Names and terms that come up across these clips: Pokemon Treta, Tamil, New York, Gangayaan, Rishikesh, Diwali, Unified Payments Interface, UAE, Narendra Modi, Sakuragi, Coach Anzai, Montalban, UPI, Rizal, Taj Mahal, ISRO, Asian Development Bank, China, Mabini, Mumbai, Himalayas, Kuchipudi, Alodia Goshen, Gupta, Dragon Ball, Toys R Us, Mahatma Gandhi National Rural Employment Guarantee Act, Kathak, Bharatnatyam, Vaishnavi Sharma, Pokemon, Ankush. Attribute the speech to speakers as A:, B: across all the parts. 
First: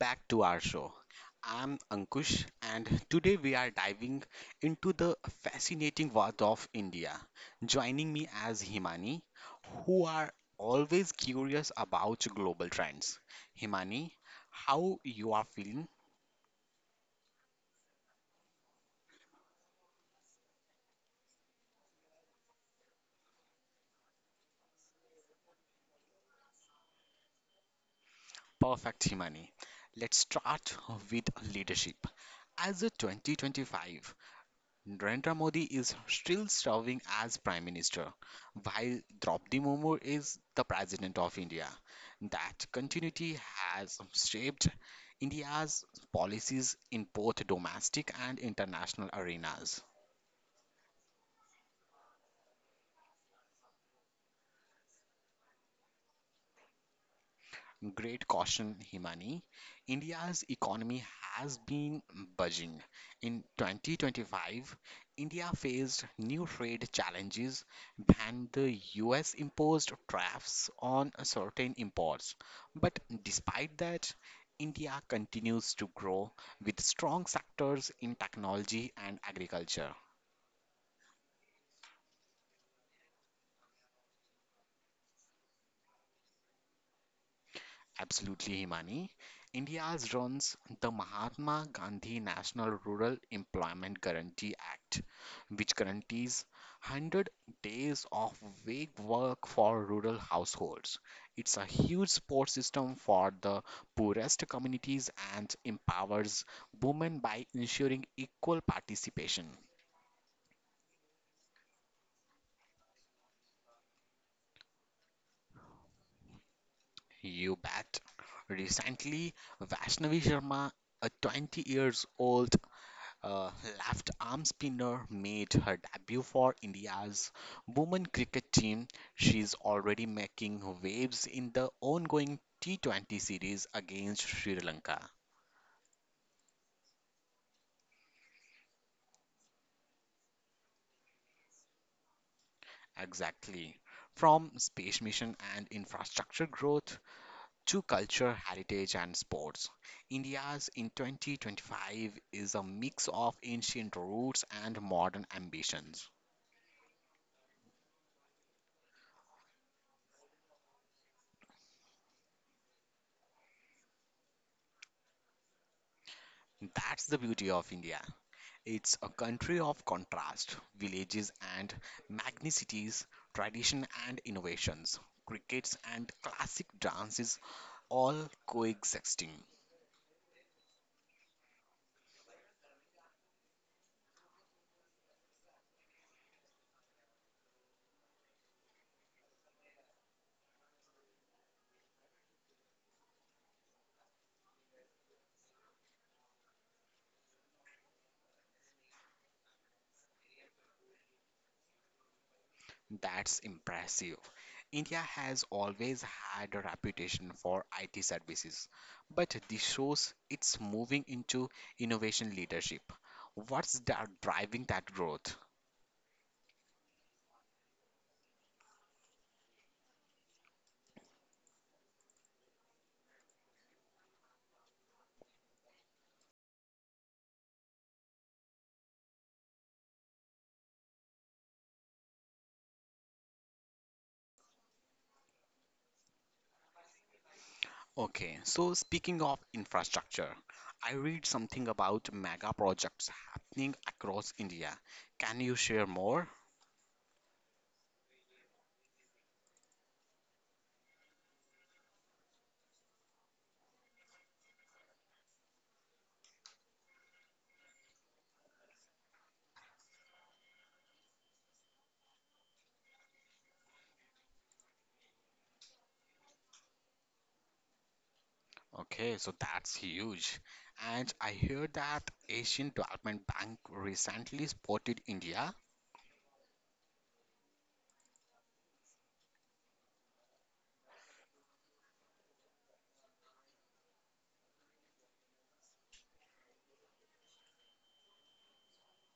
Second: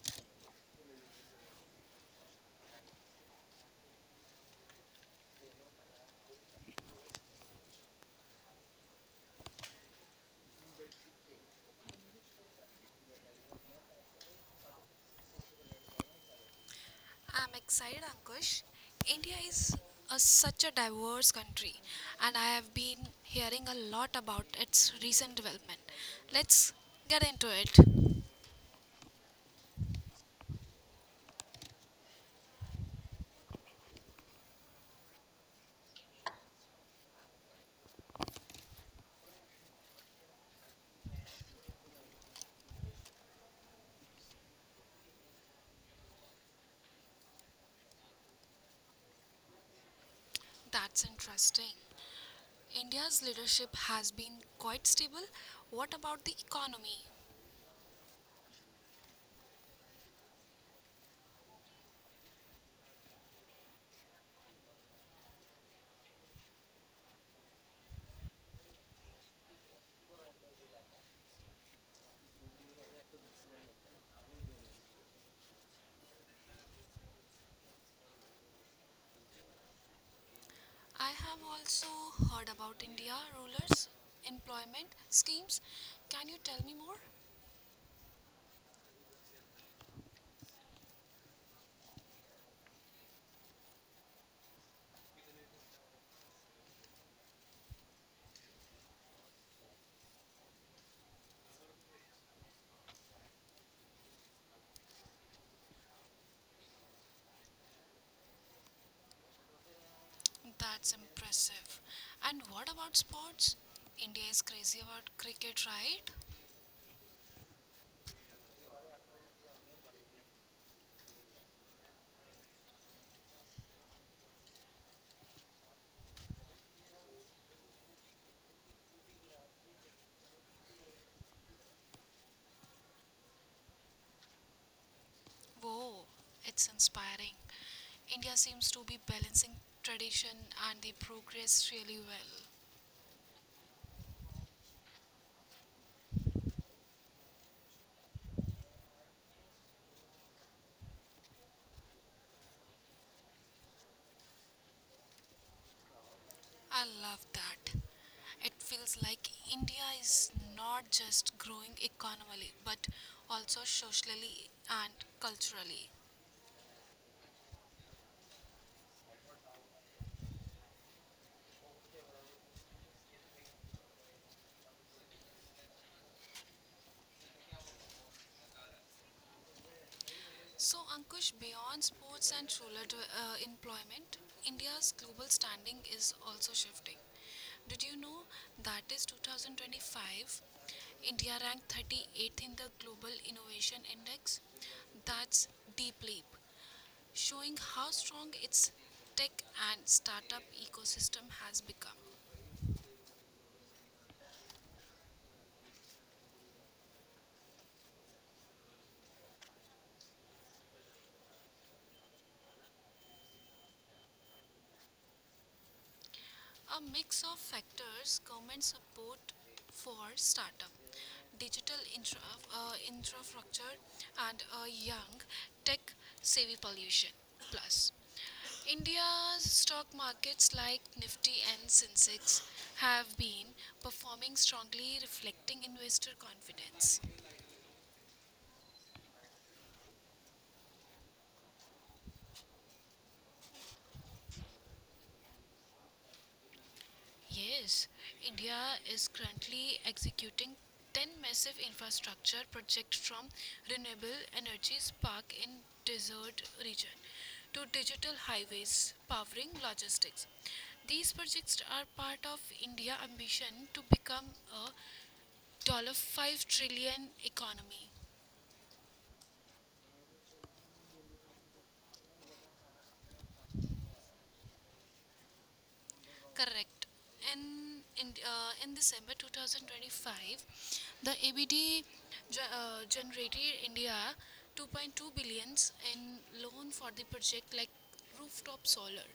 A: back to our show. I'm Ankush, and today we are diving into the fascinating world of India. Joining me as Himani, who are always curious about global trends. Himani, how you are feeling?
B: I'm excited, Ankush. India is such a diverse country, and I have been hearing a lot about its recent development. Let's get into it.
A: Perfect, Himani. Let's start with leadership. As a 2025, Narendra Modi is still serving as Prime Minister, while Draupadi Murmu is the President of India. That continuity has shaped India's policies in both domestic and international arenas.
B: That's interesting. India's leadership has been quite stable. What about the economy?
A: Great caution, Himani. India's economy has been budging. In 2025, India faced new trade challenges and the US imposed tariffs on certain imports. But despite that, India continues to grow with strong sectors in technology and agriculture.
B: I have also heard about India rulers' employment schemes. Can you tell me more?
A: Absolutely, Himani. India's runs the Mahatma Gandhi National Rural Employment Guarantee Act, which guarantees 100 days of wage work for rural households. It's a huge support system for the poorest communities and empowers women by ensuring equal participation.
B: That's impressive. And what about sports? India is crazy about cricket, right?
A: You bet. Recently, Vaishnavi Sharma, a 20 years old Uh, left arm spinner made her debut for India's women cricket team. She's already making waves in the ongoing T20 series against Sri Lanka.
B: Whoa, it's inspiring. India seems to be balancing tradition and the progress really well.
A: Exactly. From space mission and infrastructure growth to culture, heritage, and sports, India's in 2025 is a mix of ancient roots and modern ambitions.
B: I love that. It feels like India is not just growing economically but also socially and culturally.
A: That's the beauty of India. It's a country of contrast, villages and magnicities, tradition and innovations, crickets and classic dances all coexisting.
B: So, Ankush, beyond sports and employment, India's global standing is also shifting. Did you know that is 2025? India ranked 38th in the Global Innovation Index. That's deep leap, showing how strong its tech and startup ecosystem has become.
A: That's impressive. India has always had a reputation for IT services, but this shows it's moving into innovation leadership. What's that driving that growth?
B: A mix of factors: government support for startup, digital infrastructure, and a young tech savvy pollution. Plus, India's stock markets like Nifty and Sensex have been performing strongly, reflecting investor confidence.
A: Okay, so speaking of infrastructure, I read something about mega projects happening across India. Can you share more?
B: Yes, India is currently executing 10 massive infrastructure projects, from renewable energies park in desert region to digital highways powering logistics. These projects are part of India ambition to become a $5 trillion economy.
A: Okay, so that's huge. And I hear that Asian Development Bank recently spotted India.
B: Correct. And in December 2025, the ABD generated India 2.2 billions in loan for the project like rooftop solar,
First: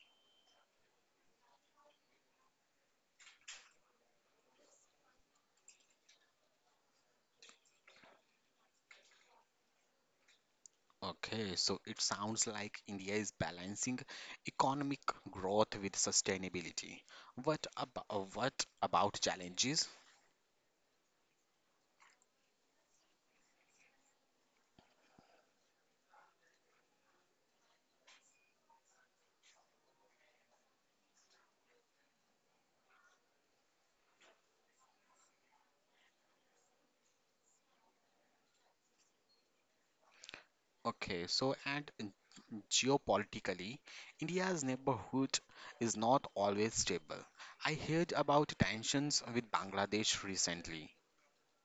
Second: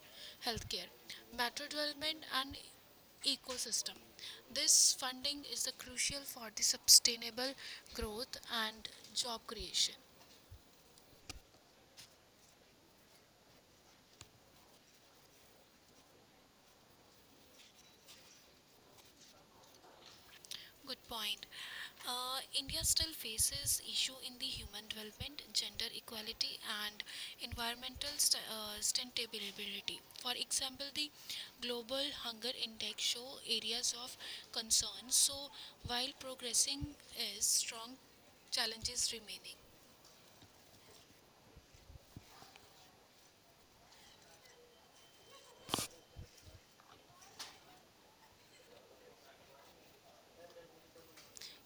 B: healthcare, better development, and ecosystem. This funding is the crucial for the sustainable growth and job creation.
A: Okay, so it sounds like India is balancing economic growth with sustainability. What about challenges?
B: Good point. India still faces issue in the human development, gender equality, and environmental sustainability. For example, the Global Hunger Index show areas of concern. So, while progressing is strong, challenges remaining.
A: Okay, so and geopolitically, India's neighborhood is not always stable. I heard about tensions with Bangladesh recently.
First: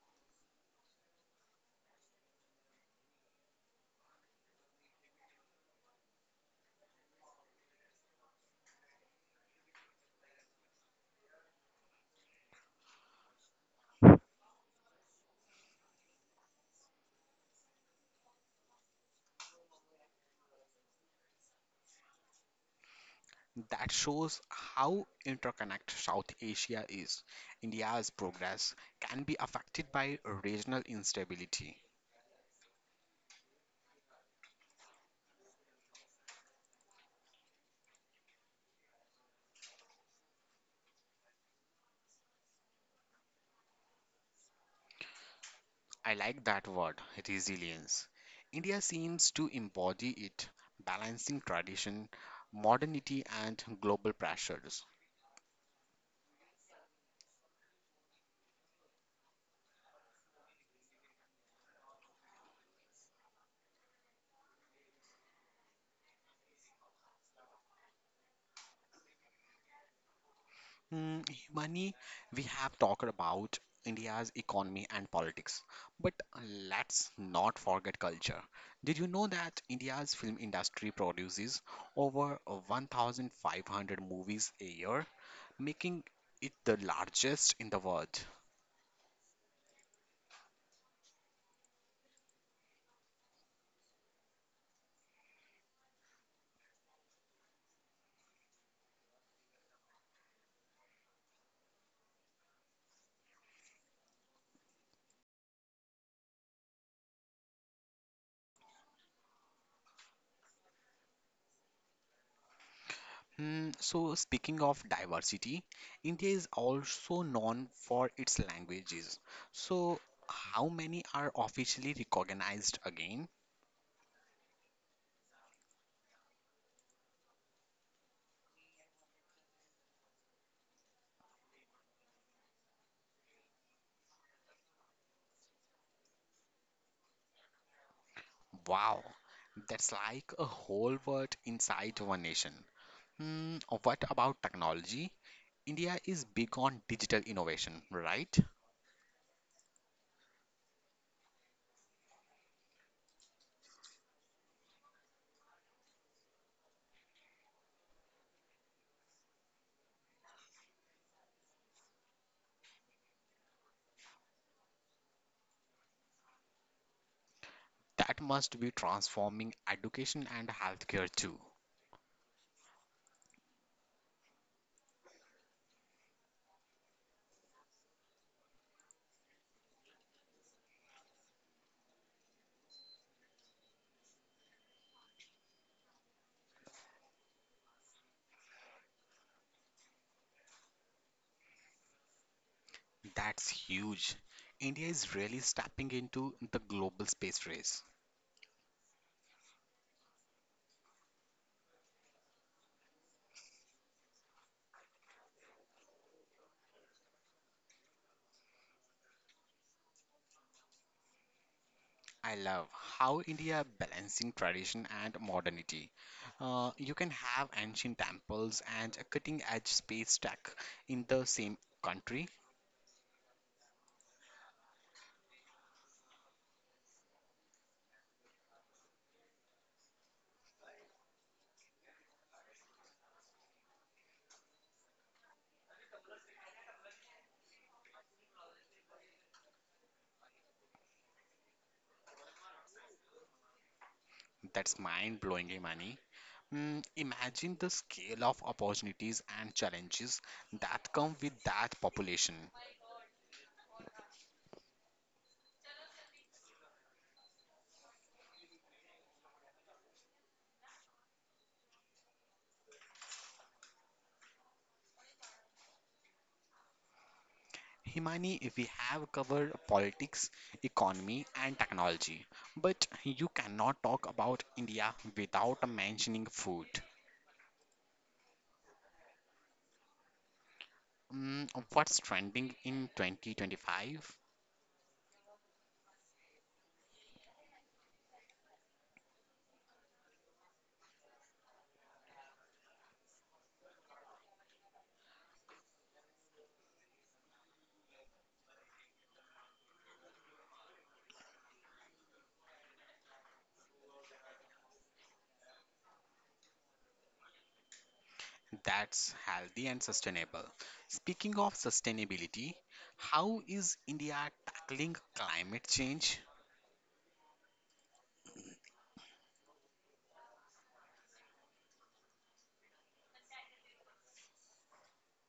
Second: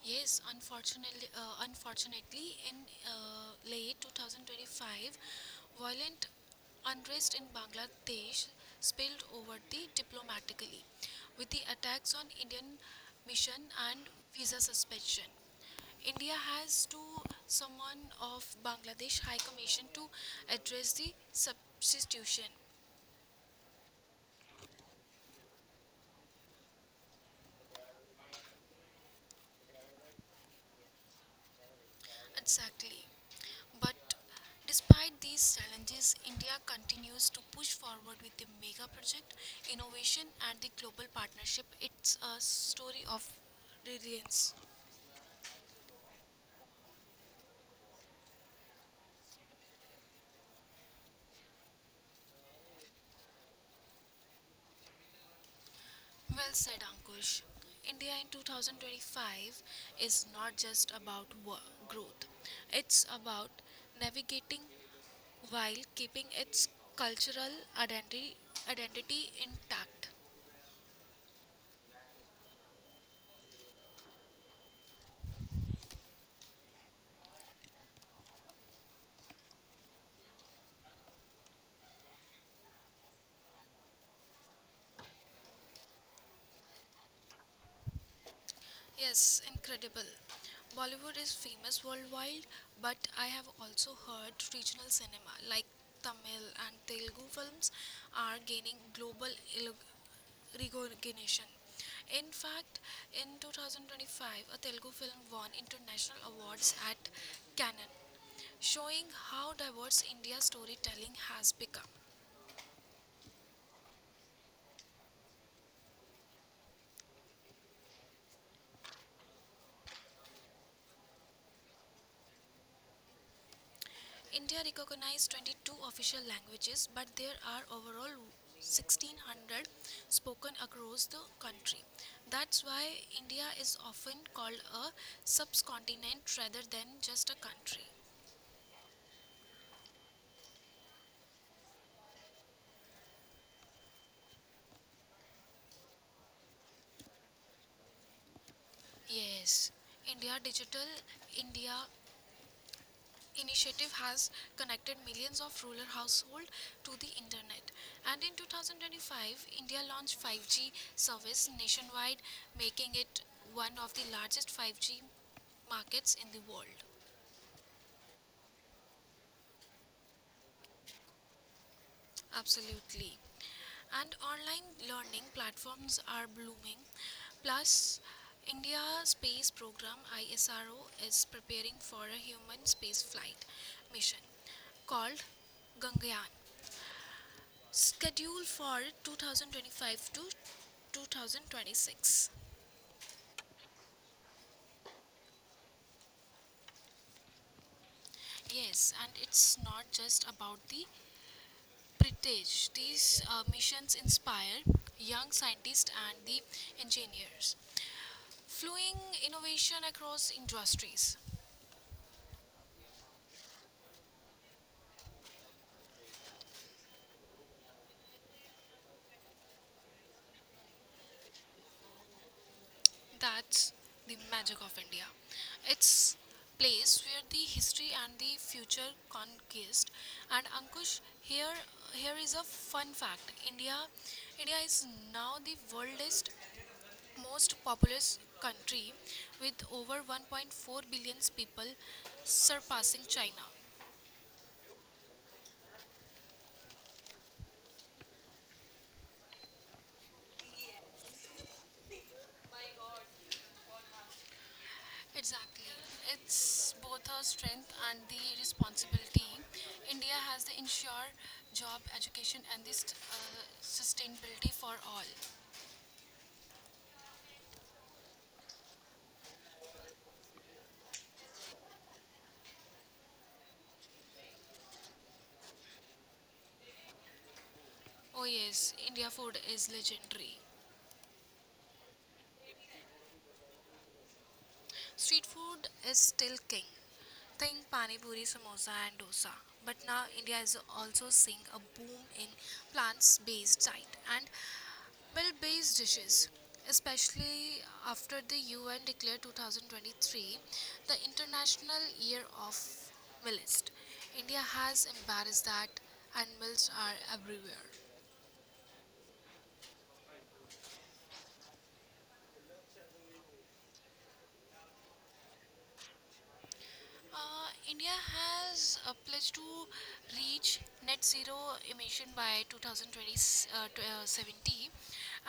B: Yes, unfortunately, in late 2025, violent unrest in Bangladesh spilled over the diplomatically, with the attacks on Indian mission and visa suspension. India has to summon of Bangladesh High Commission to address the substitution.
A: That shows how interconnected South Asia is. India's progress can be affected by regional instability.
B: Exactly. But despite these challenges, India continues to push forward with the mega project, innovation, and the global partnership. It's a story of resilience.
A: I like that word, resilience. India seems to embody it, balancing tradition, modernity, and global pressures.
B: Well said, Ankush. India in 2025 is not just about growth, it's about navigating while keeping its cultural identity, identity intact.
A: Mm, Money, we have talked about India's economy and politics, but let's not forget culture. Did you know that India's film industry produces over 1,500 movies a year, making it the largest in the world?
B: Yes, incredible. Bollywood is famous worldwide, but I have also heard regional cinema like Tamil and Telugu films are gaining global elo- recognition. In fact, in 2025, a Telugu film won international awards at Cannes, showing how diverse India's storytelling has become.
A: So, speaking of diversity, India is also known for its languages. So, how many are officially recognized again?
B: India recognized 22 official languages, but there are overall 1600 spoken across the country. That's why India is often called a subcontinent rather than just a country.
A: Wow, that's like a whole world inside one nation. Hmm, what about technology? India is big on digital innovation, right?
B: Yes, India Digital India initiative has connected millions of rural households to the internet, and in 2025 India launched 5G service nationwide, making it one of the largest 5G markets in the world.
A: That must be transforming education and healthcare too.
B: Absolutely. And online learning platforms are blooming. Plus, India space program ISRO is preparing for a human space flight mission called Gangayaan, schedule for 2025 to 2026.
A: That's huge. India is really stepping into the global space race.
B: Yes, and it's not just about the prestige. These missions inspire young scientists and the engineers, flowing innovation across industries.
A: I love how India balancing tradition and modernity. You can have ancient temples and cutting edge space tech in the same country.
B: That's the magic of India. It's place where the history and the future conquest. And Ankush, here is a fun fact. India is now the world's most populous country, with over 1.4 billion people, surpassing China.
A: That's mind-blowing, Imani. Imagine the scale of opportunities and challenges that come with that population.
B: Exactly. It's both a strength and the responsibility. India has to ensure job, education, and this uh, sustainability for all.
A: Himani, we have covered politics, economy, and technology, but you cannot talk about India without mentioning food.
B: Oh, yes, India food is legendary.
A: What's trending in 2025?
B: Street food is still king. Think pani puri, samosa, and dosa. But now India is also seeing a boom in plants-based diet and milk-based dishes. Especially after the UN declared 2023 the International Year of Millets. India has embraced that, and millets are everywhere.
A: That's healthy and sustainable. Speaking of sustainability, how is India tackling climate change?
B: India has a pledge to reach net zero emission by 70,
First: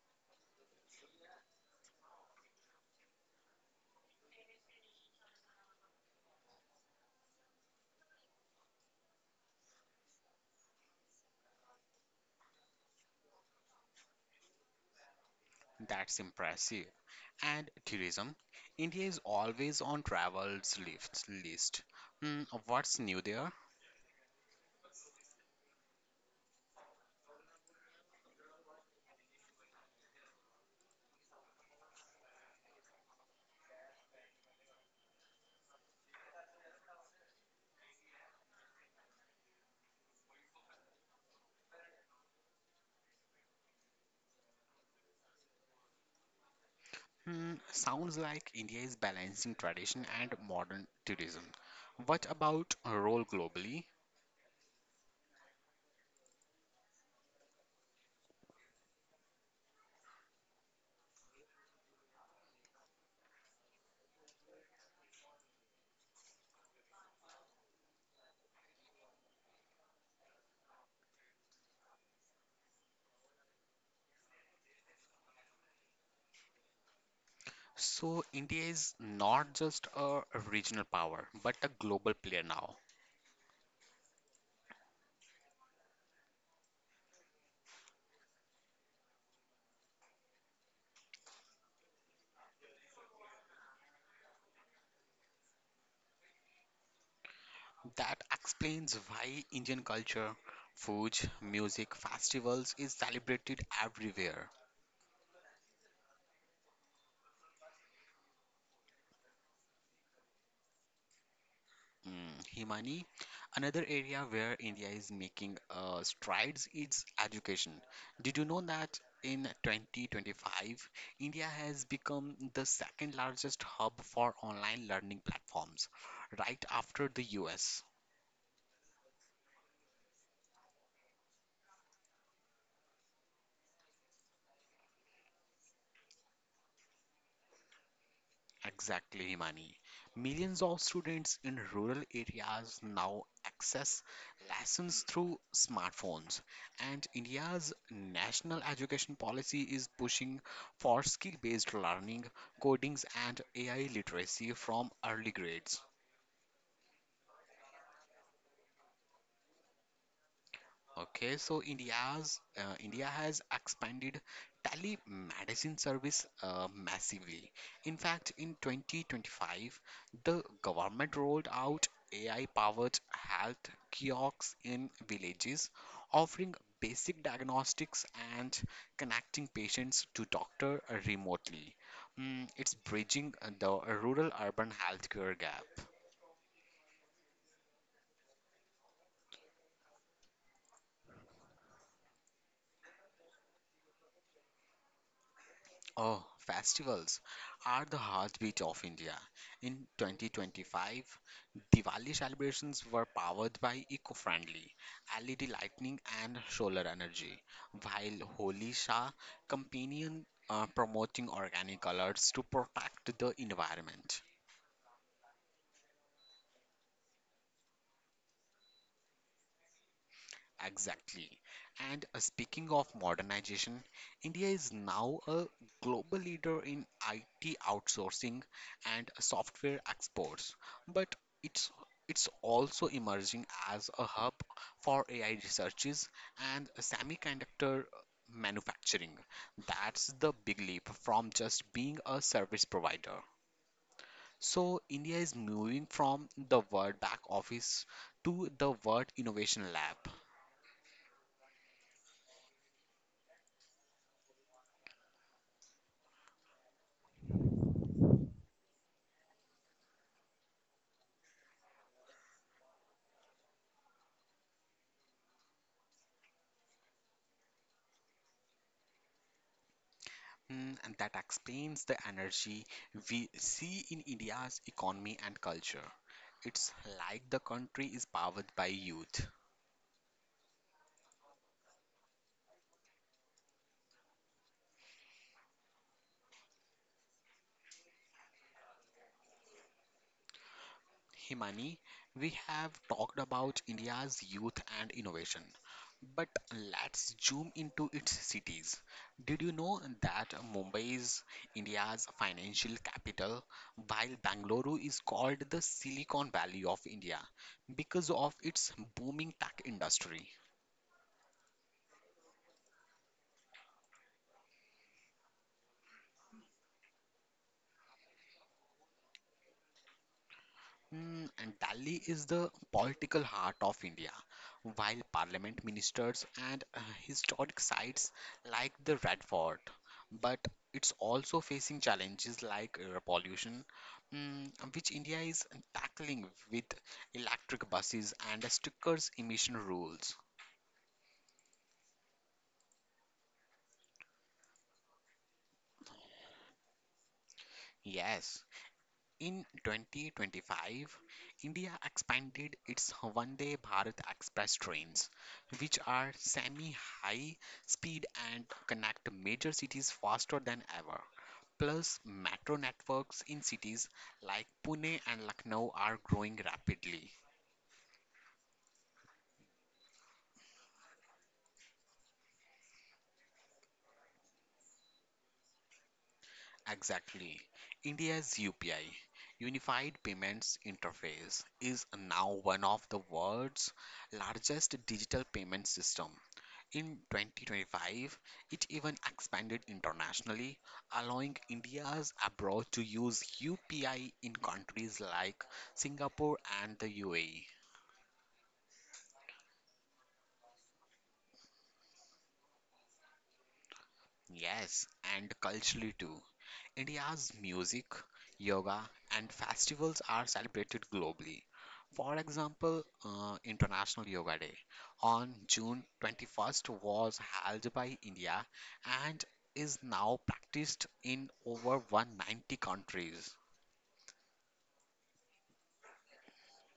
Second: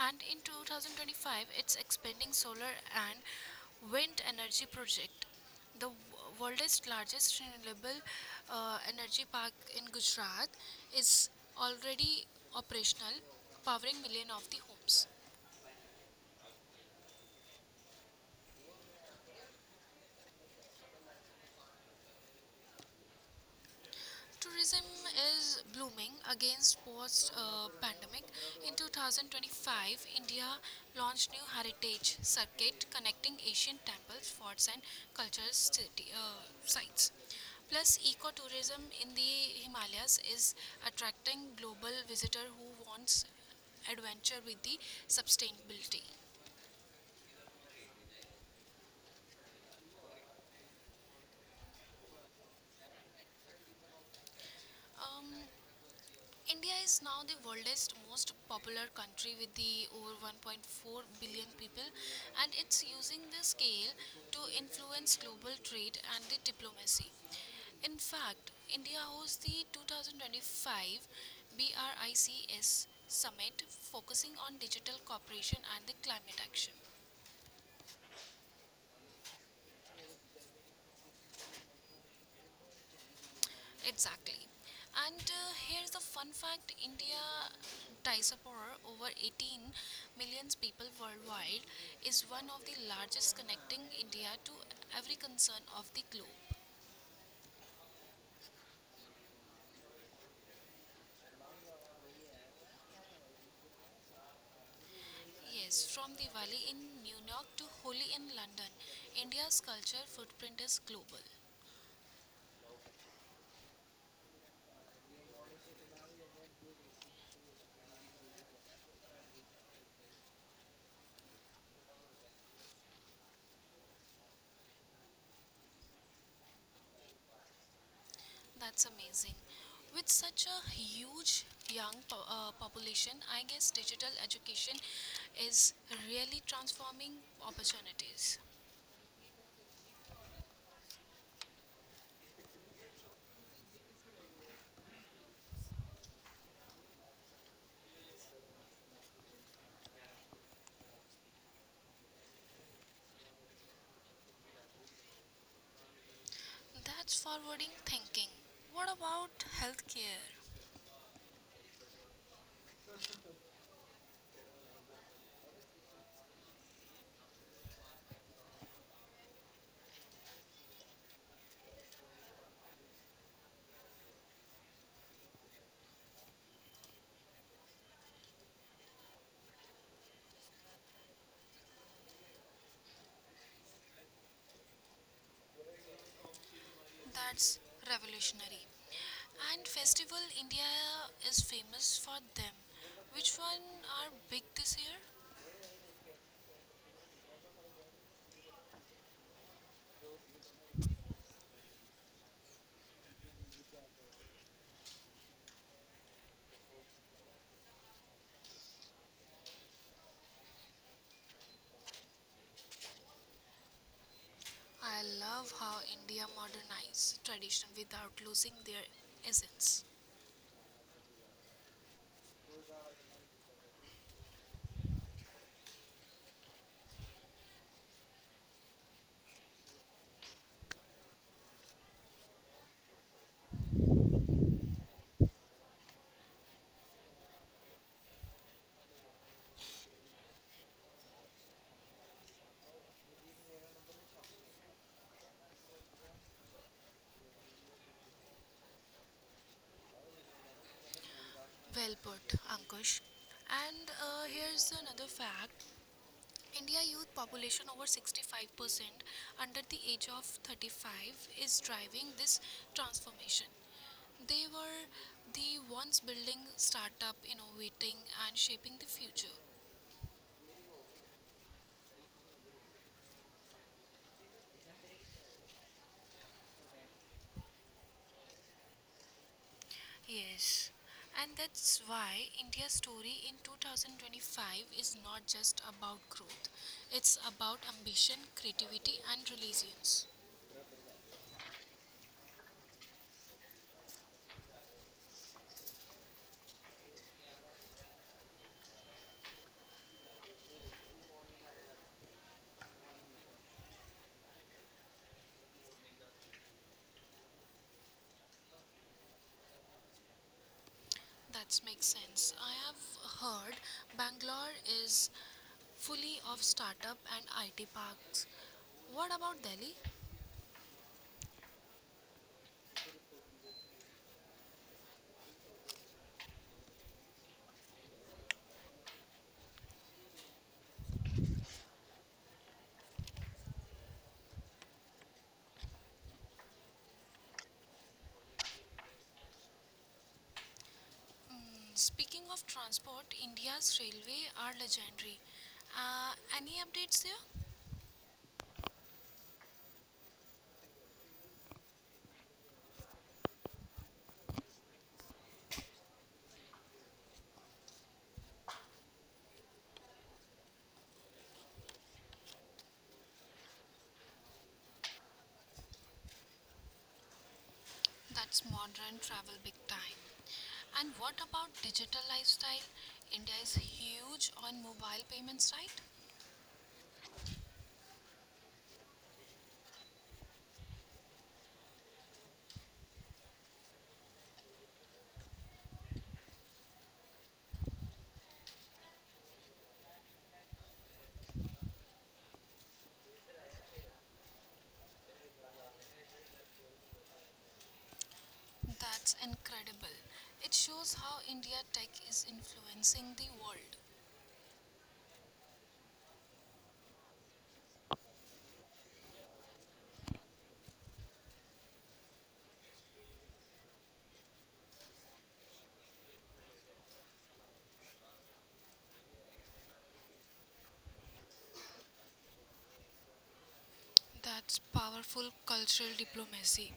B: and in 2025 it's expanding solar and wind energy project. The w- world's largest renewable energy park in Gujarat is already operational, powering million of the homes.
A: That's impressive. And tourism. India is always on travels lifts list. What's new there?
B: Tourism is blooming against post pandemic. In 2025, India launched new heritage circuit connecting Asian temples, forts and sites. Plus ecotourism in the Himalayas is attracting global visitor who wants adventure with the sustainability.
A: Sounds like India is balancing tradition and modern tourism. What about a role globally?
B: Um, India is now the world's most popular country with the over 1.4 billion people, and it's using the scale to influence global trade and the diplomacy. In fact, India hosts the 2025 BRICS summit focusing on digital cooperation and the climate action.
A: So India is not just a regional power, but a global player now.
B: Exactly. And here's the fun fact. India diaspora, over 18 million people worldwide, is one of the largest, connecting India to every concern of the globe.
A: That explains why Indian culture, food, music, festivals is celebrated everywhere.
B: Yes, from Diwali in New York to Holi in London, India's culture footprint is global.
A: Mm, Himani, another area where India is making strides is education. Did you know that in 2025, India has become the second largest hub for online learning platforms, right after the US?
B: That's amazing. With such a huge population, I guess digital education is really transforming opportunities.
A: Exactly, Himani. Millions of students in rural areas now access lessons through smartphones, and India's national education policy is pushing for skill-based learning, codings, and AI literacy from early grades.
B: That's forwarding thinking. What about healthcare?
A: Okay, so India has expanded telemedicine service massively. In fact, in 2025, the government rolled out AI-powered health kiosks in villages, offering basic diagnostics and connecting patients to doctor remotely. It's bridging the rural-urban healthcare gap.
B: That's revolutionary. And Festival India is famous for them. Which one are big this year?
A: Oh, festivals are the heartbeat of India. In 2025, Diwali celebrations were powered by eco-friendly LED lighting and solar energy, while Holi saw companion promoting organic colors to protect the environment.
B: I love how India modernized tradition without losing their essence.
A: Exactly. And speaking of modernization, India is now a global leader in IT outsourcing and software exports, but it's it's also emerging as a hub for AI researches and semiconductor manufacturing. That's the big leap from just being a service provider. So India is moving from the word back office to the word innovation lab.
B: Well put, Ankush. And here's another fact: India youth population over 65% under the age of 35 is driving this transformation. They were the ones building startup, innovating and shaping the future.
A: And that explains the energy we see in India's economy and culture. It's like the country is powered by youth.
B: Yes. And that's why India's story in 2025 is not just about growth. It's about ambition, creativity and resilience.
A: Himani, we have talked about India's youth and innovation, but let's zoom into its cities. Did you know that Mumbai is India's financial capital, while Bangalore is called the Silicon Valley of India because of its booming tech industry?
B: That makes sense. I have heard Bangalore is fully of startup and IT parks. What about Delhi?
A: And Delhi is the political heart of India, while parliament ministers and historic sites like the Red Fort. But it's also facing challenges like air pollution, which India is tackling with electric buses and stricter emission rules.
B: Mm, Speaking of transport, India's railway are legendary. Uh, any updates there?
A: Yes. In 2025, India expanded its Vande Bharat Express trains, which are semi-high speed and connect major cities faster than ever. Plus, metro networks in cities like Pune and Lucknow are growing rapidly.
B: That's modern travel big time. And what about digital lifestyle? India is huge on mobile payments, right?
A: Exactly. India's UPI, Unified Payments Interface, is now one of the world's largest digital payment system. In 2025, it even expanded internationally, allowing India's abroad to use UPI in countries like Singapore and the UAE.
B: That's incredible. It shows how India tech is influencing the world.
A: Yes, and culturally too. India's music, yoga, and festivals are celebrated globally. For example, International Yoga Day on June 21st was held by India and is now practiced in over 190 countries.
B: That's powerful cultural diplomacy.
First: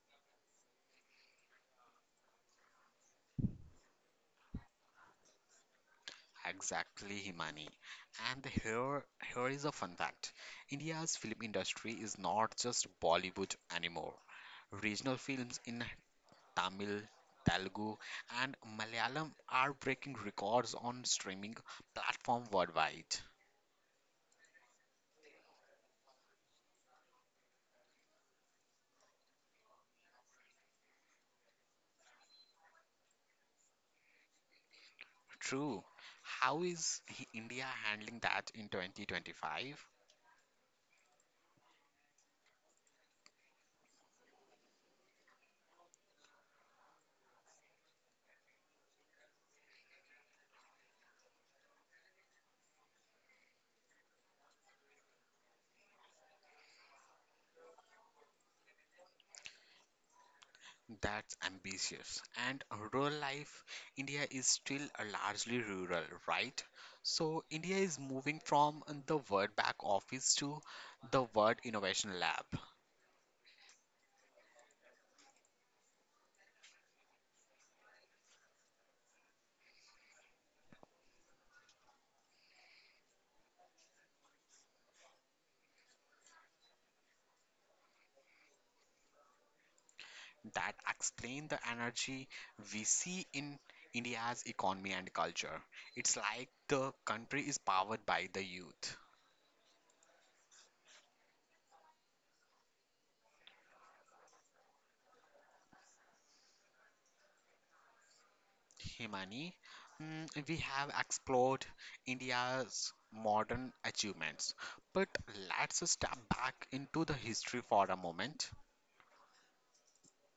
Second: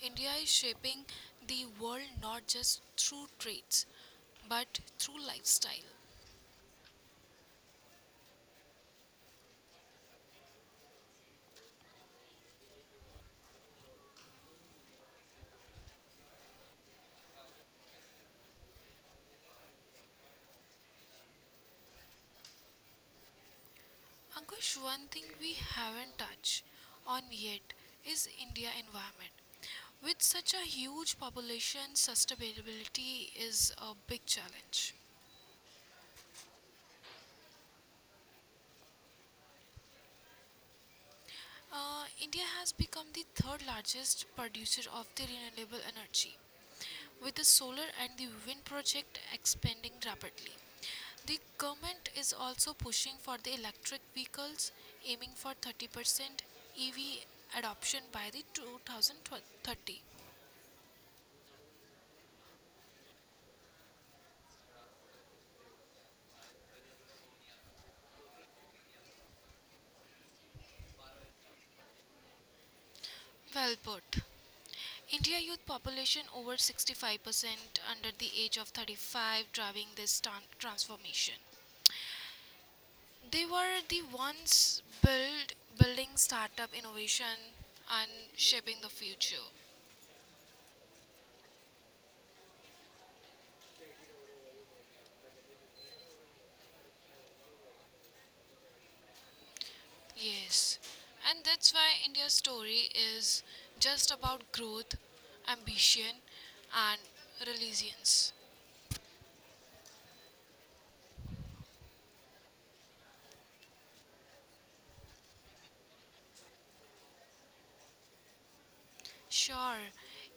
B: India is shaping the world not just through trades, but through lifestyle.
A: Exactly, Himani. And here, here is a fun fact. India's film industry is not just Bollywood anymore. Regional films in Tamil, Telugu, and Malayalam are breaking records on streaming platform worldwide.
B: Ankush, one thing we haven't touched on yet is India environment. With such a huge population, sustainability is a big challenge.
A: True. How is India handling that in 2025?
B: India has become the third largest producer of the renewable energy, with the solar and the wind project expanding rapidly. The government is also pushing for the electric vehicles, aiming for 30% EV adoption by the 2030.
A: That's ambitious. And rural life, India is still a largely rural, right? So India is moving from the word back office to the word innovation lab.
B: Well put. India youth population over 65% under the age of 35 driving this transformation. They were the ones building startup innovation and shaping the future.
A: That explain the energy we see in India's economy and culture. It's like the country is powered by the youth.
B: Yes. And that's why India's story is just about growth, ambition and resilience.
A: Himani, we have explored India's modern achievements, but let's step back into the history for a moment.
B: Sure,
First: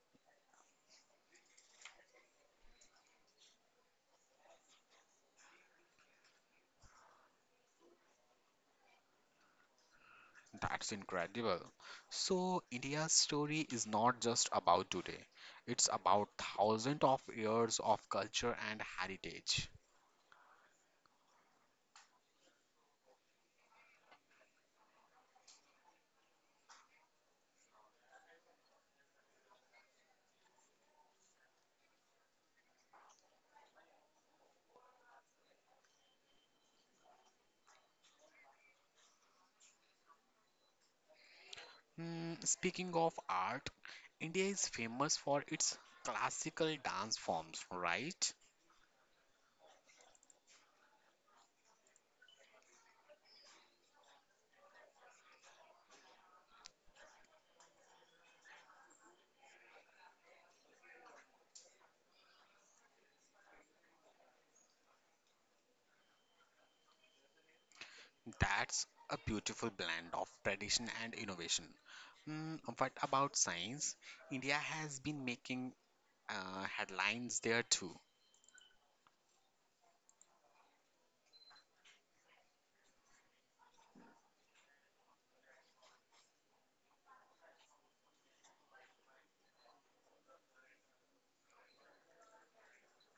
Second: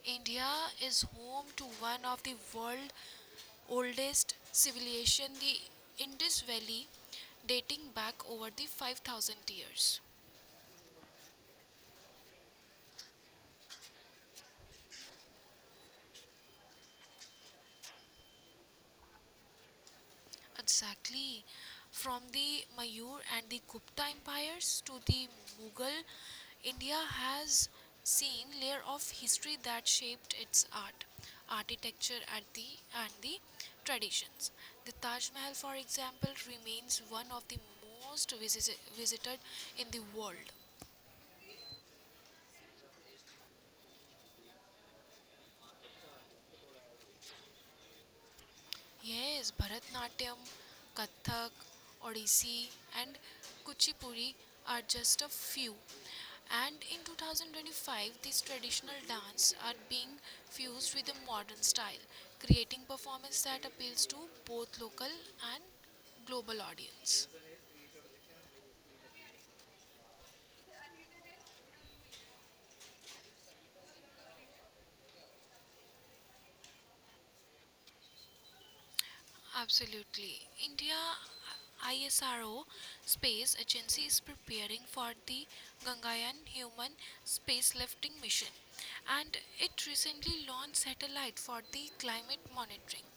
B: India is home to one of the world's oldest civilization, the Indus Valley, dating back over the 5000 years.
A: That's incredible. So, India's story is not just about today, it's about thousands of years of culture and heritage.
B: Exactly. From the Mayur and the Gupta empires to the Mughal, India has seen layer of history that shaped its art, architecture and the traditions. The Taj Mahal for example remains one of the most visited in the world.
A: Speaking of art, India is famous for its classical dance forms, right?
B: Yes, Bharatnatyam, Kathak, Odissi, and Kuchipudi are just a few. And in 2025, these traditional dance are being fused with a modern style, creating performance that appeals to both local and global audience.
A: That's a beautiful blend of tradition and innovation. What about science? India has been making headlines there too.
B: Absolutely. India ISRO Space Agency is preparing for the Gangayaan human spacelifting mission, and it recently launched satellite for the climate monitoring.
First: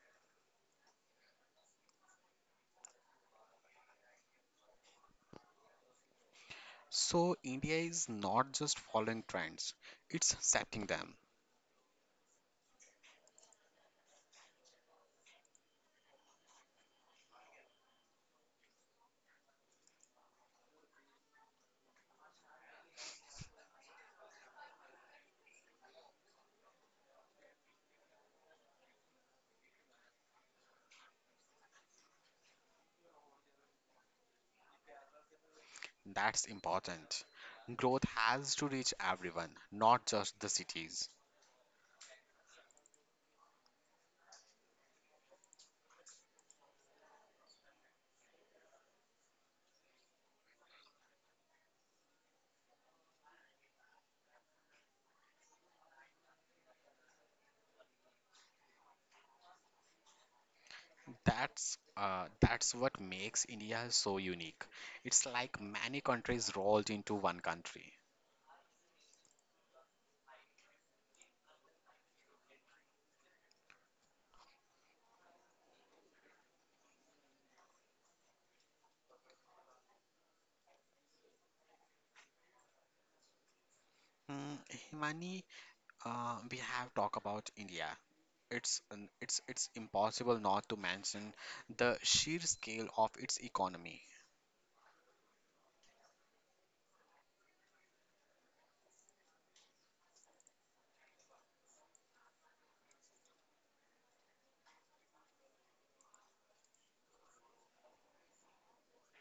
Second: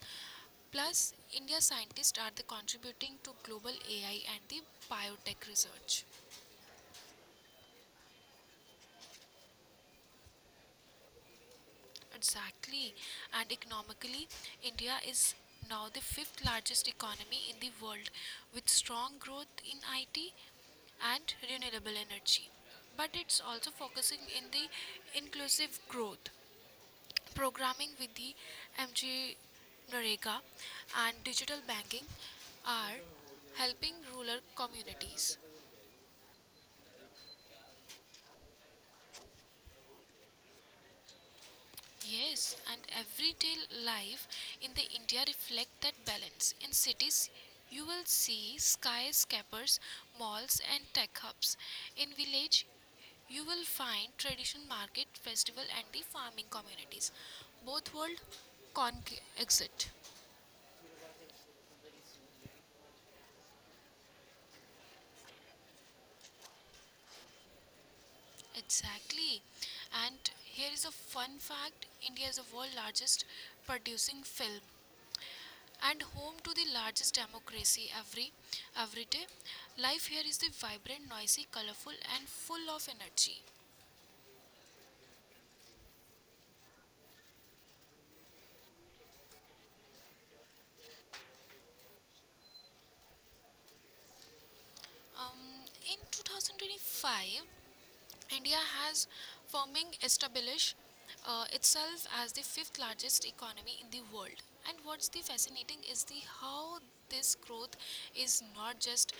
B: Plus, India scientists are the contributing to global AI and the biotech research.
A: So, India is not just following trends, it's setting them.
B: Exactly. And economically, India is now the fifth largest economy in the world, with strong growth in IT and renewable energy. But it's also focusing in the inclusive growth, programming with the MG Narega and digital banking are helping rural communities.
A: That's important. Growth has to reach everyone, not just the cities.
B: Yes, and everyday life in the India reflect that balance. In cities, you will see skyscrapers, malls and tech hubs. In village, you will find traditional market, festival and the farming communities. Both world exit.
A: That's what makes India so unique. It's like many countries rolled into one country.
B: Exactly. And here is a fun fact: India is the world largest producing film and home to the largest democracy. Every day life here is the vibrant, noisy, colorful and full of energy.
A: Mm, Himani, we have talked about India, it's an- it's impossible not to mention the sheer scale of its economy.
B: um, in 2025 India has forming established itself as the fifth largest economy in the world. And what's the fascinating is the how this growth is not just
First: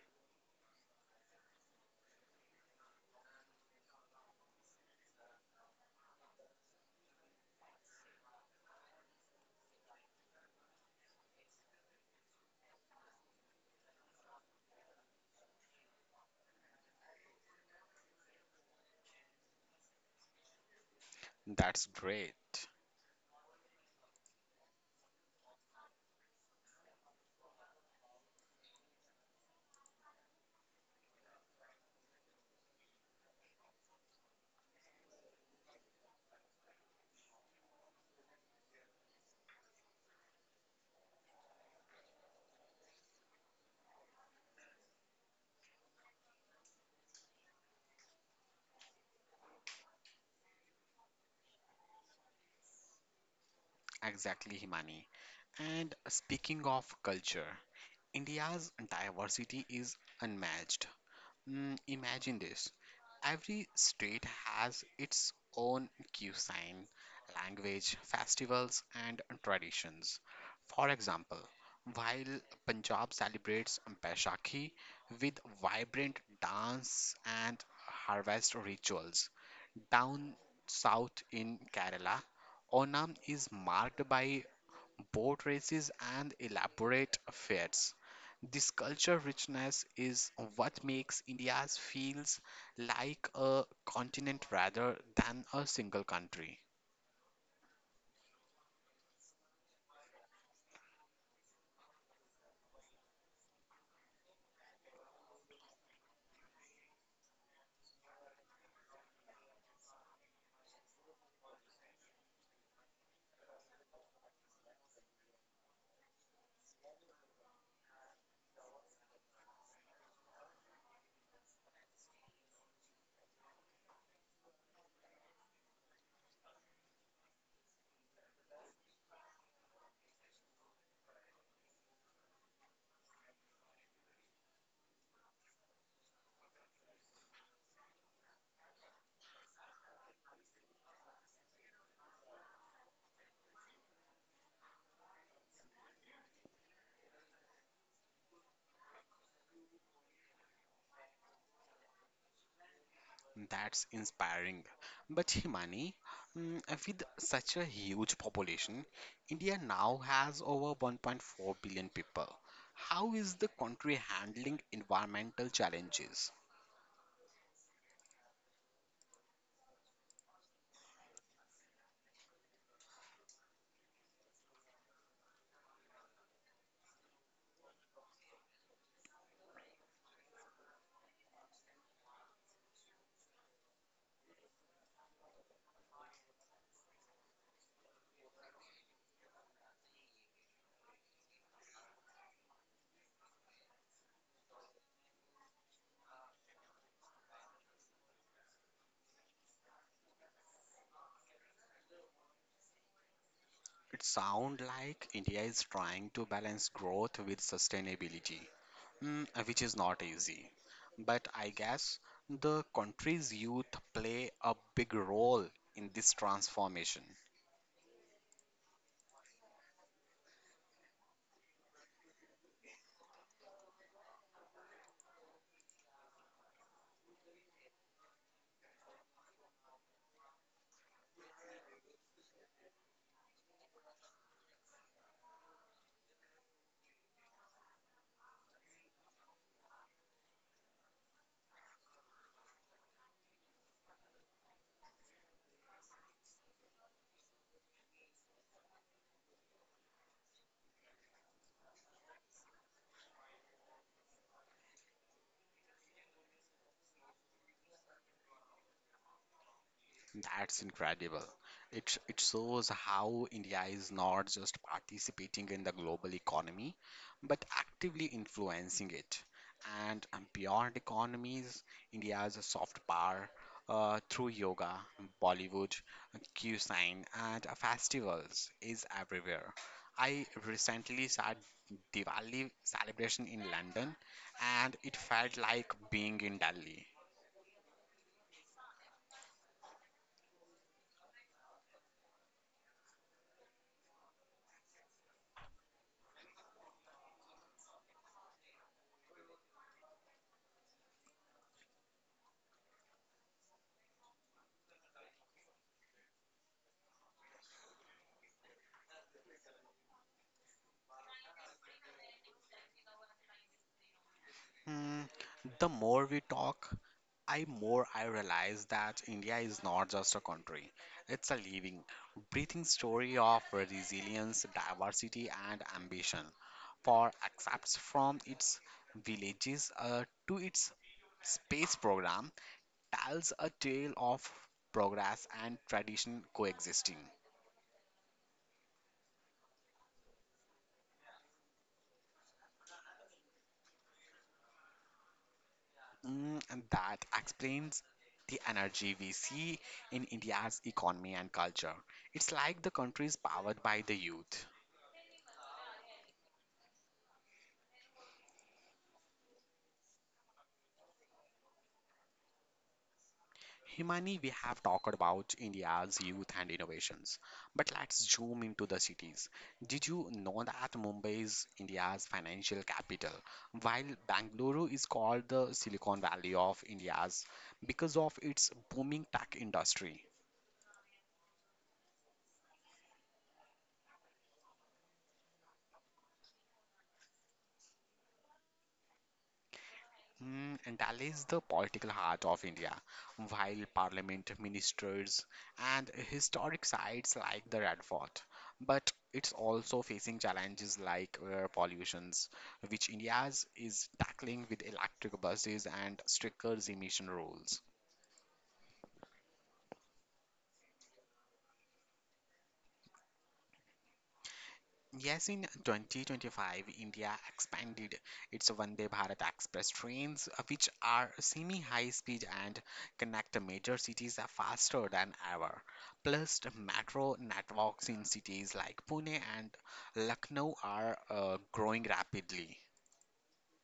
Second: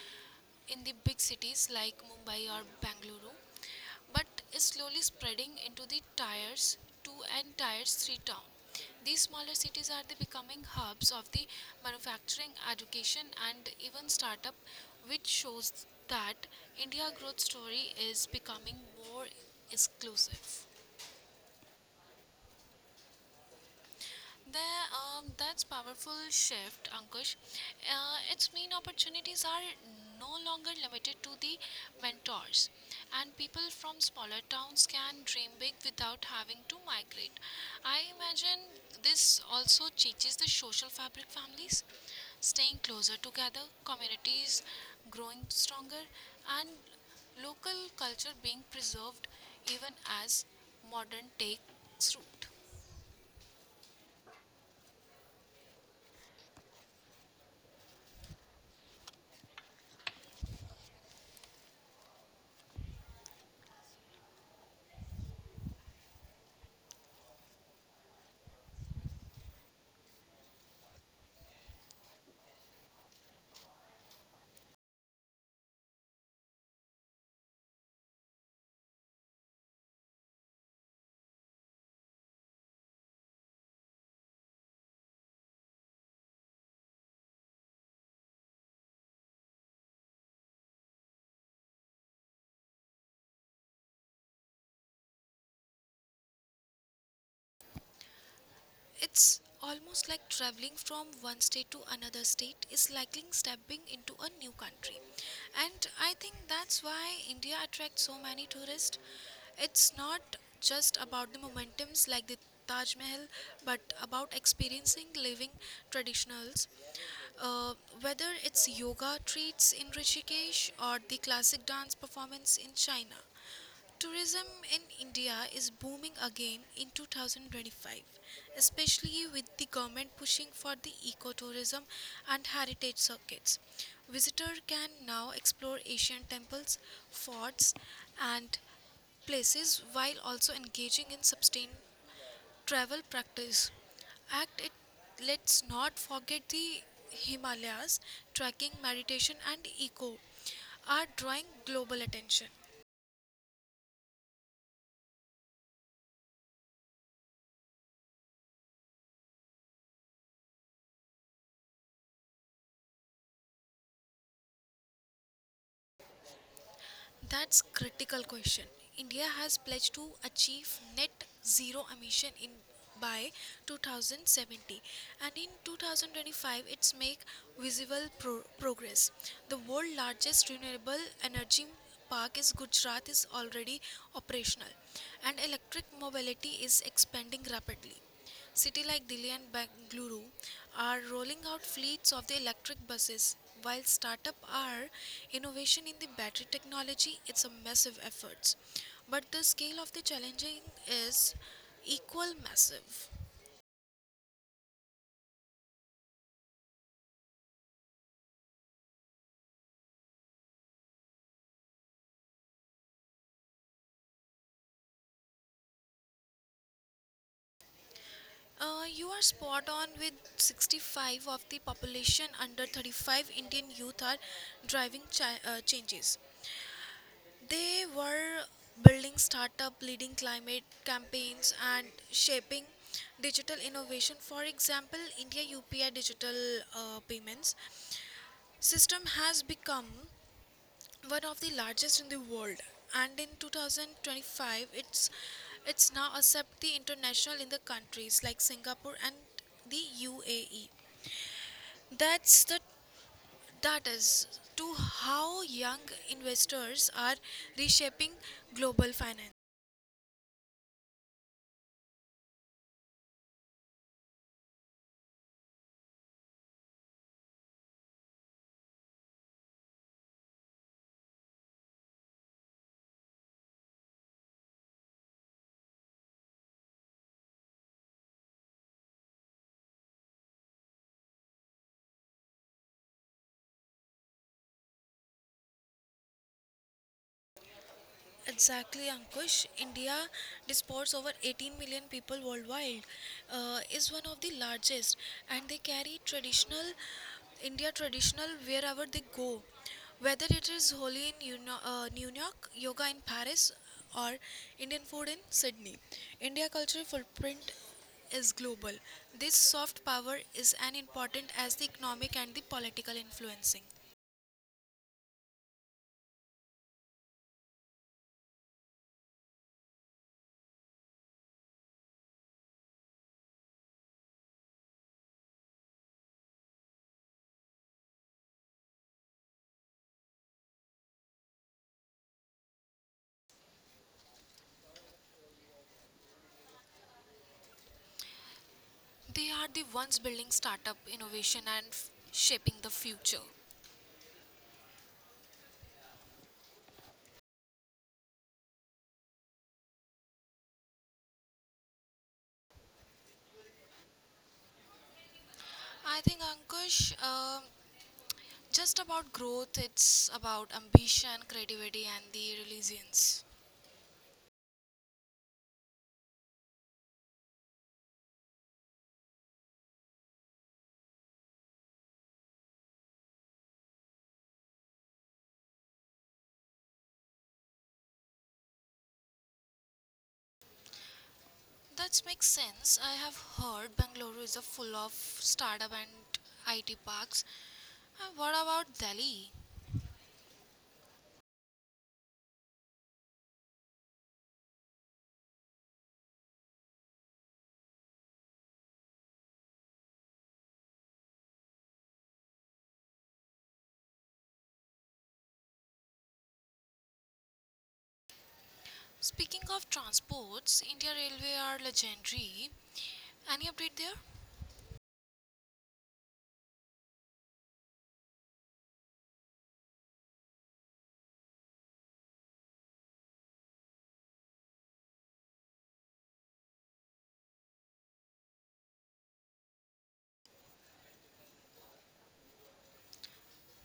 B: in the big cities like Mumbai or Bangalore, but is slowly spreading into the tiers 2 and tiers 3 town. These smaller cities are the becoming hubs of the manufacturing, education and even startup, which shows that India growth story is becoming more exclusive.
A: That's great.
B: That's powerful shift, Ankush. It's main opportunities are no longer limited to the mentors, and people from smaller towns can dream big without having to migrate. I imagine this also changes the social fabric families, staying closer together, communities growing stronger, and local culture being preserved even as modern takes root.
A: Exactly, Himani. And speaking of culture, India's diversity is unmatched. Imagine this. Every state has its own cuisine, language, festivals, and traditions. For example, while Punjab celebrates Baishakhi with vibrant dance and harvest rituals, down south in Kerala, Onam is marked by boat races and elaborate fairs. This culture richness is what makes India's feels like a continent rather than a single country.
B: It's almost like traveling from one state to another state is like stepping into a new country. And I think that's why India attracts so many tourists. It's not just about the momentums like the Taj Mahal, but about experiencing living traditionals. Uh, whether it's yoga treats in Rishikesh or the classic dance performance in China. Tourism in India is booming again in 2025, especially with the government pushing for the ecotourism and heritage circuits. Visitor can now explore ancient temples, forts, and places while also engaging in sustained travel practice. Act it, let's not forget the Himalayas, trekking, meditation and eco are drawing global attention.
A: That's inspiring. But Himani, with such a huge population, India now has over 1.4 billion people. How is the country handling environmental challenges?
B: That's critical question. India has pledged to achieve net zero emission in by 2070, and in 2025 it's make visible progress. The world largest renewable energy park is Gujarat is already operational, and electric mobility is expanding rapidly. Cities like Delhi and Bangalore are rolling out fleets of the electric buses, while startup are innovation in the battery technology. It's a massive effort, but the scale of the challenging is equal massive.
A: It sounds like India is trying to balance growth with sustainability. Which is not easy. But I guess the country's youth play a big role in this transformation.
B: You are spot on. With 65 of the population under 35, Indian youth are driving changes. They were building startup, leading climate campaigns, and shaping digital innovation. For example, India UPI digital payments system has become one of the largest in the world, and in 2025, it's now accept the international in the countries like Singapore and the UAE. That's the that is to how young investors are reshaping global finance.
A: That's incredible. It shows how India is not just participating in the global economy, but actively influencing it. And beyond economies, India has a soft power through yoga, Bollywood, cuisine, and festivals is everywhere. I recently saw Diwali celebration in London, and it felt like being in Delhi.
B: Exactly, Ankush. India disports over 18 million people worldwide, is one of the largest, and they carry traditional wherever they go, whether it is Holi in New York, yoga in Paris, or Indian food in Sydney. India cultural footprint is global. This soft power is as important as the economic and the political influencing.
A: Hmm, the more we talk, I more I realize that India is not just a country. It's a living, breathing story of resilience, diversity and ambition. For accepts from its villages to its space program tells a tale of progress and tradition coexisting.
B: They are the ones building startup innovation and shaping the future.
A: And that explains the energy we see in India's economy and culture. It's like the country is powered by the youth.
B: I think Ankush, just about growth, it's about ambition, creativity, and the resilience.
A: Himani, we have talked about India's youth and innovations, but let's zoom into the cities. Did you know that Mumbai is India's financial capital, while Bangalore is called the Silicon Valley of India's because of its booming tech industry?
B: That makes sense. I have heard Bangalore is a full of startup and IT parks. And what about Delhi?
A: And Dal is the political heart of India. While parliament, ministers, and historic sites like the Red Fort, but it's also facing challenges like air pollutions, which India is tackling with electric buses and stricter emission rules.
B: Speaking of transports, India Railway are legendary. Any update there?
A: Yes, in 2025, India expanded its Vande Bharat Express trains, which are semi-high speed and connect major cities faster than ever. Plus, the metro networks in cities like Pune and Lucknow are growing rapidly.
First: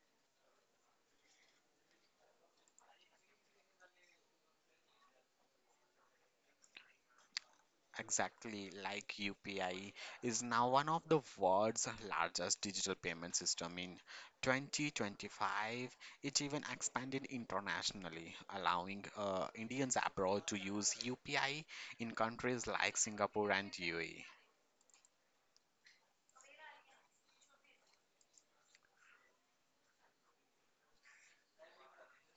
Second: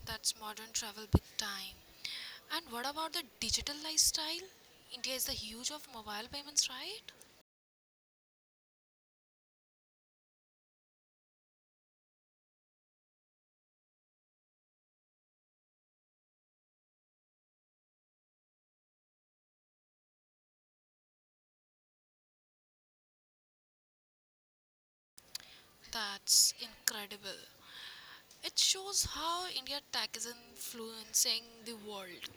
B: That's modern travel big time. And what about the digital lifestyle? India is the huge of mobile payments, right?
A: Exactly, like UPI is now one of the world's largest digital payment system in 2025. It even expanded internationally, allowing Indians abroad to use UPI in countries like Singapore and UAE.
B: That's incredible. It shows how India tech is influencing the world.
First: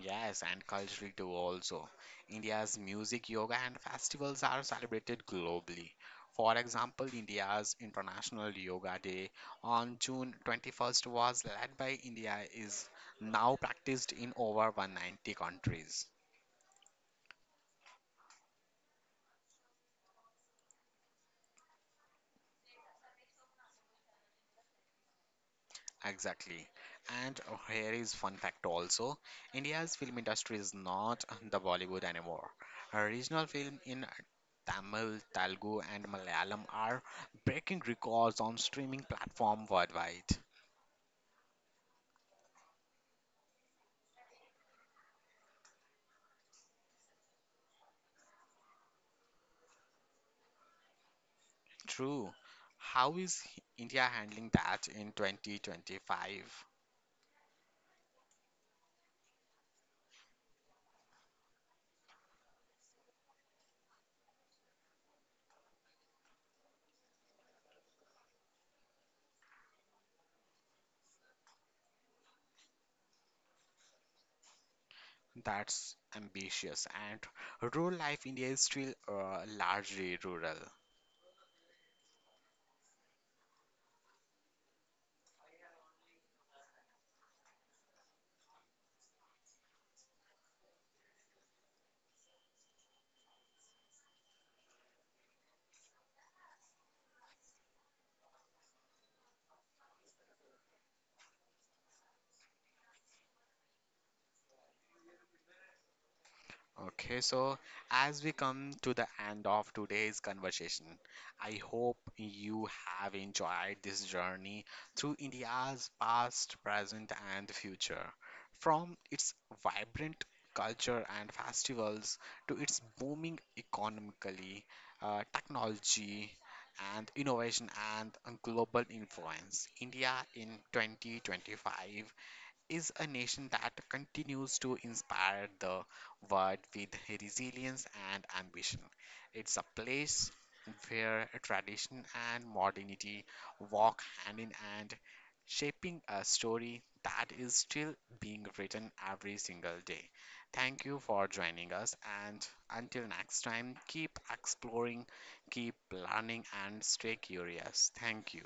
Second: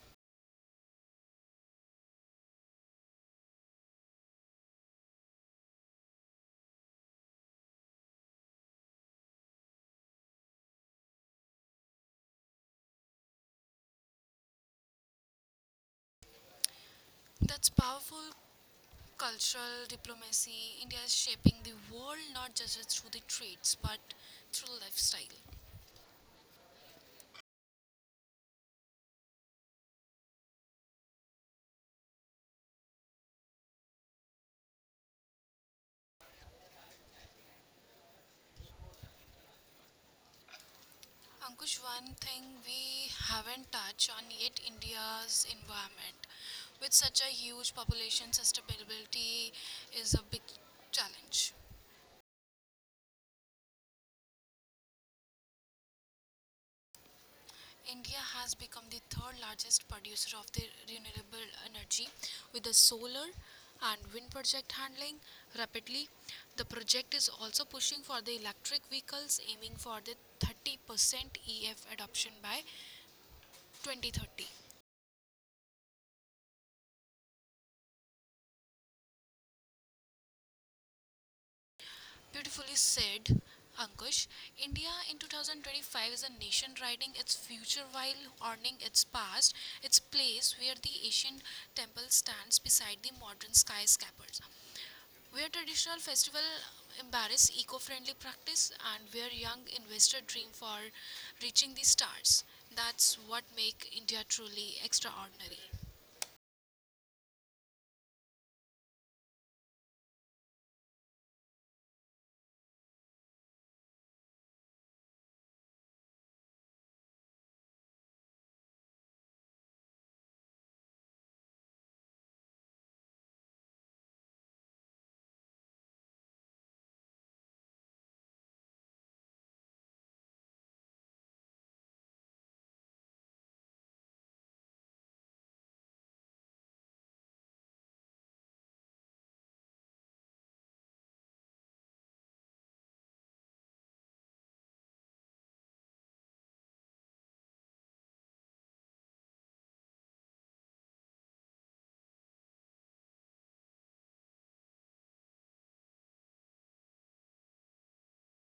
A: Yes, and culturally too also. India's music, yoga, and festivals are celebrated globally. For example, India's International Yoga Day on June 21st was led by India is now practiced in over 190 countries.
B: That's powerful cultural diplomacy. India is shaping the world not just through the trades but through lifestyle.
A: Exactly. And here is fun fact also. India's film industry is not the Bollywood anymore. Regional film in Tamil, Telugu and Malayalam are breaking records on streaming platform worldwide.
B: Ankush, one thing we haven't touched on yet India's environment. With such a huge population, sustainability is a big challenge.
A: True. How is India handling that in 2025?
B: India has become the third largest producer of the renewable energy with the solar and wind project handling rapidly. The project is also pushing for the electric vehicles aiming for the 30% EF adoption by 2030.
A: That's ambitious and rural life India is still largely rural.
B: Beautifully said. Ankush, India in 2025 is a nation riding its future while honoring its past, its place where the Asian temple stands beside the modern skyscrapers. Where traditional festival embrace eco-friendly practice and where young investor dream for reaching the stars. That's what make India truly extraordinary.
A: Okay, so as we come to the end of today's conversation, I hope you have enjoyed this journey through India's past, present, and future. From its vibrant culture and festivals to its booming economically, technology, and innovation and global influence, India in 2025 is a nation that continues to inspire the world with resilience and ambition. It's a place where tradition and modernity walk hand in hand, shaping a story that is still being written every single day. Thank you for joining us, and until next time, keep exploring, keep learning, and stay curious. Thank you.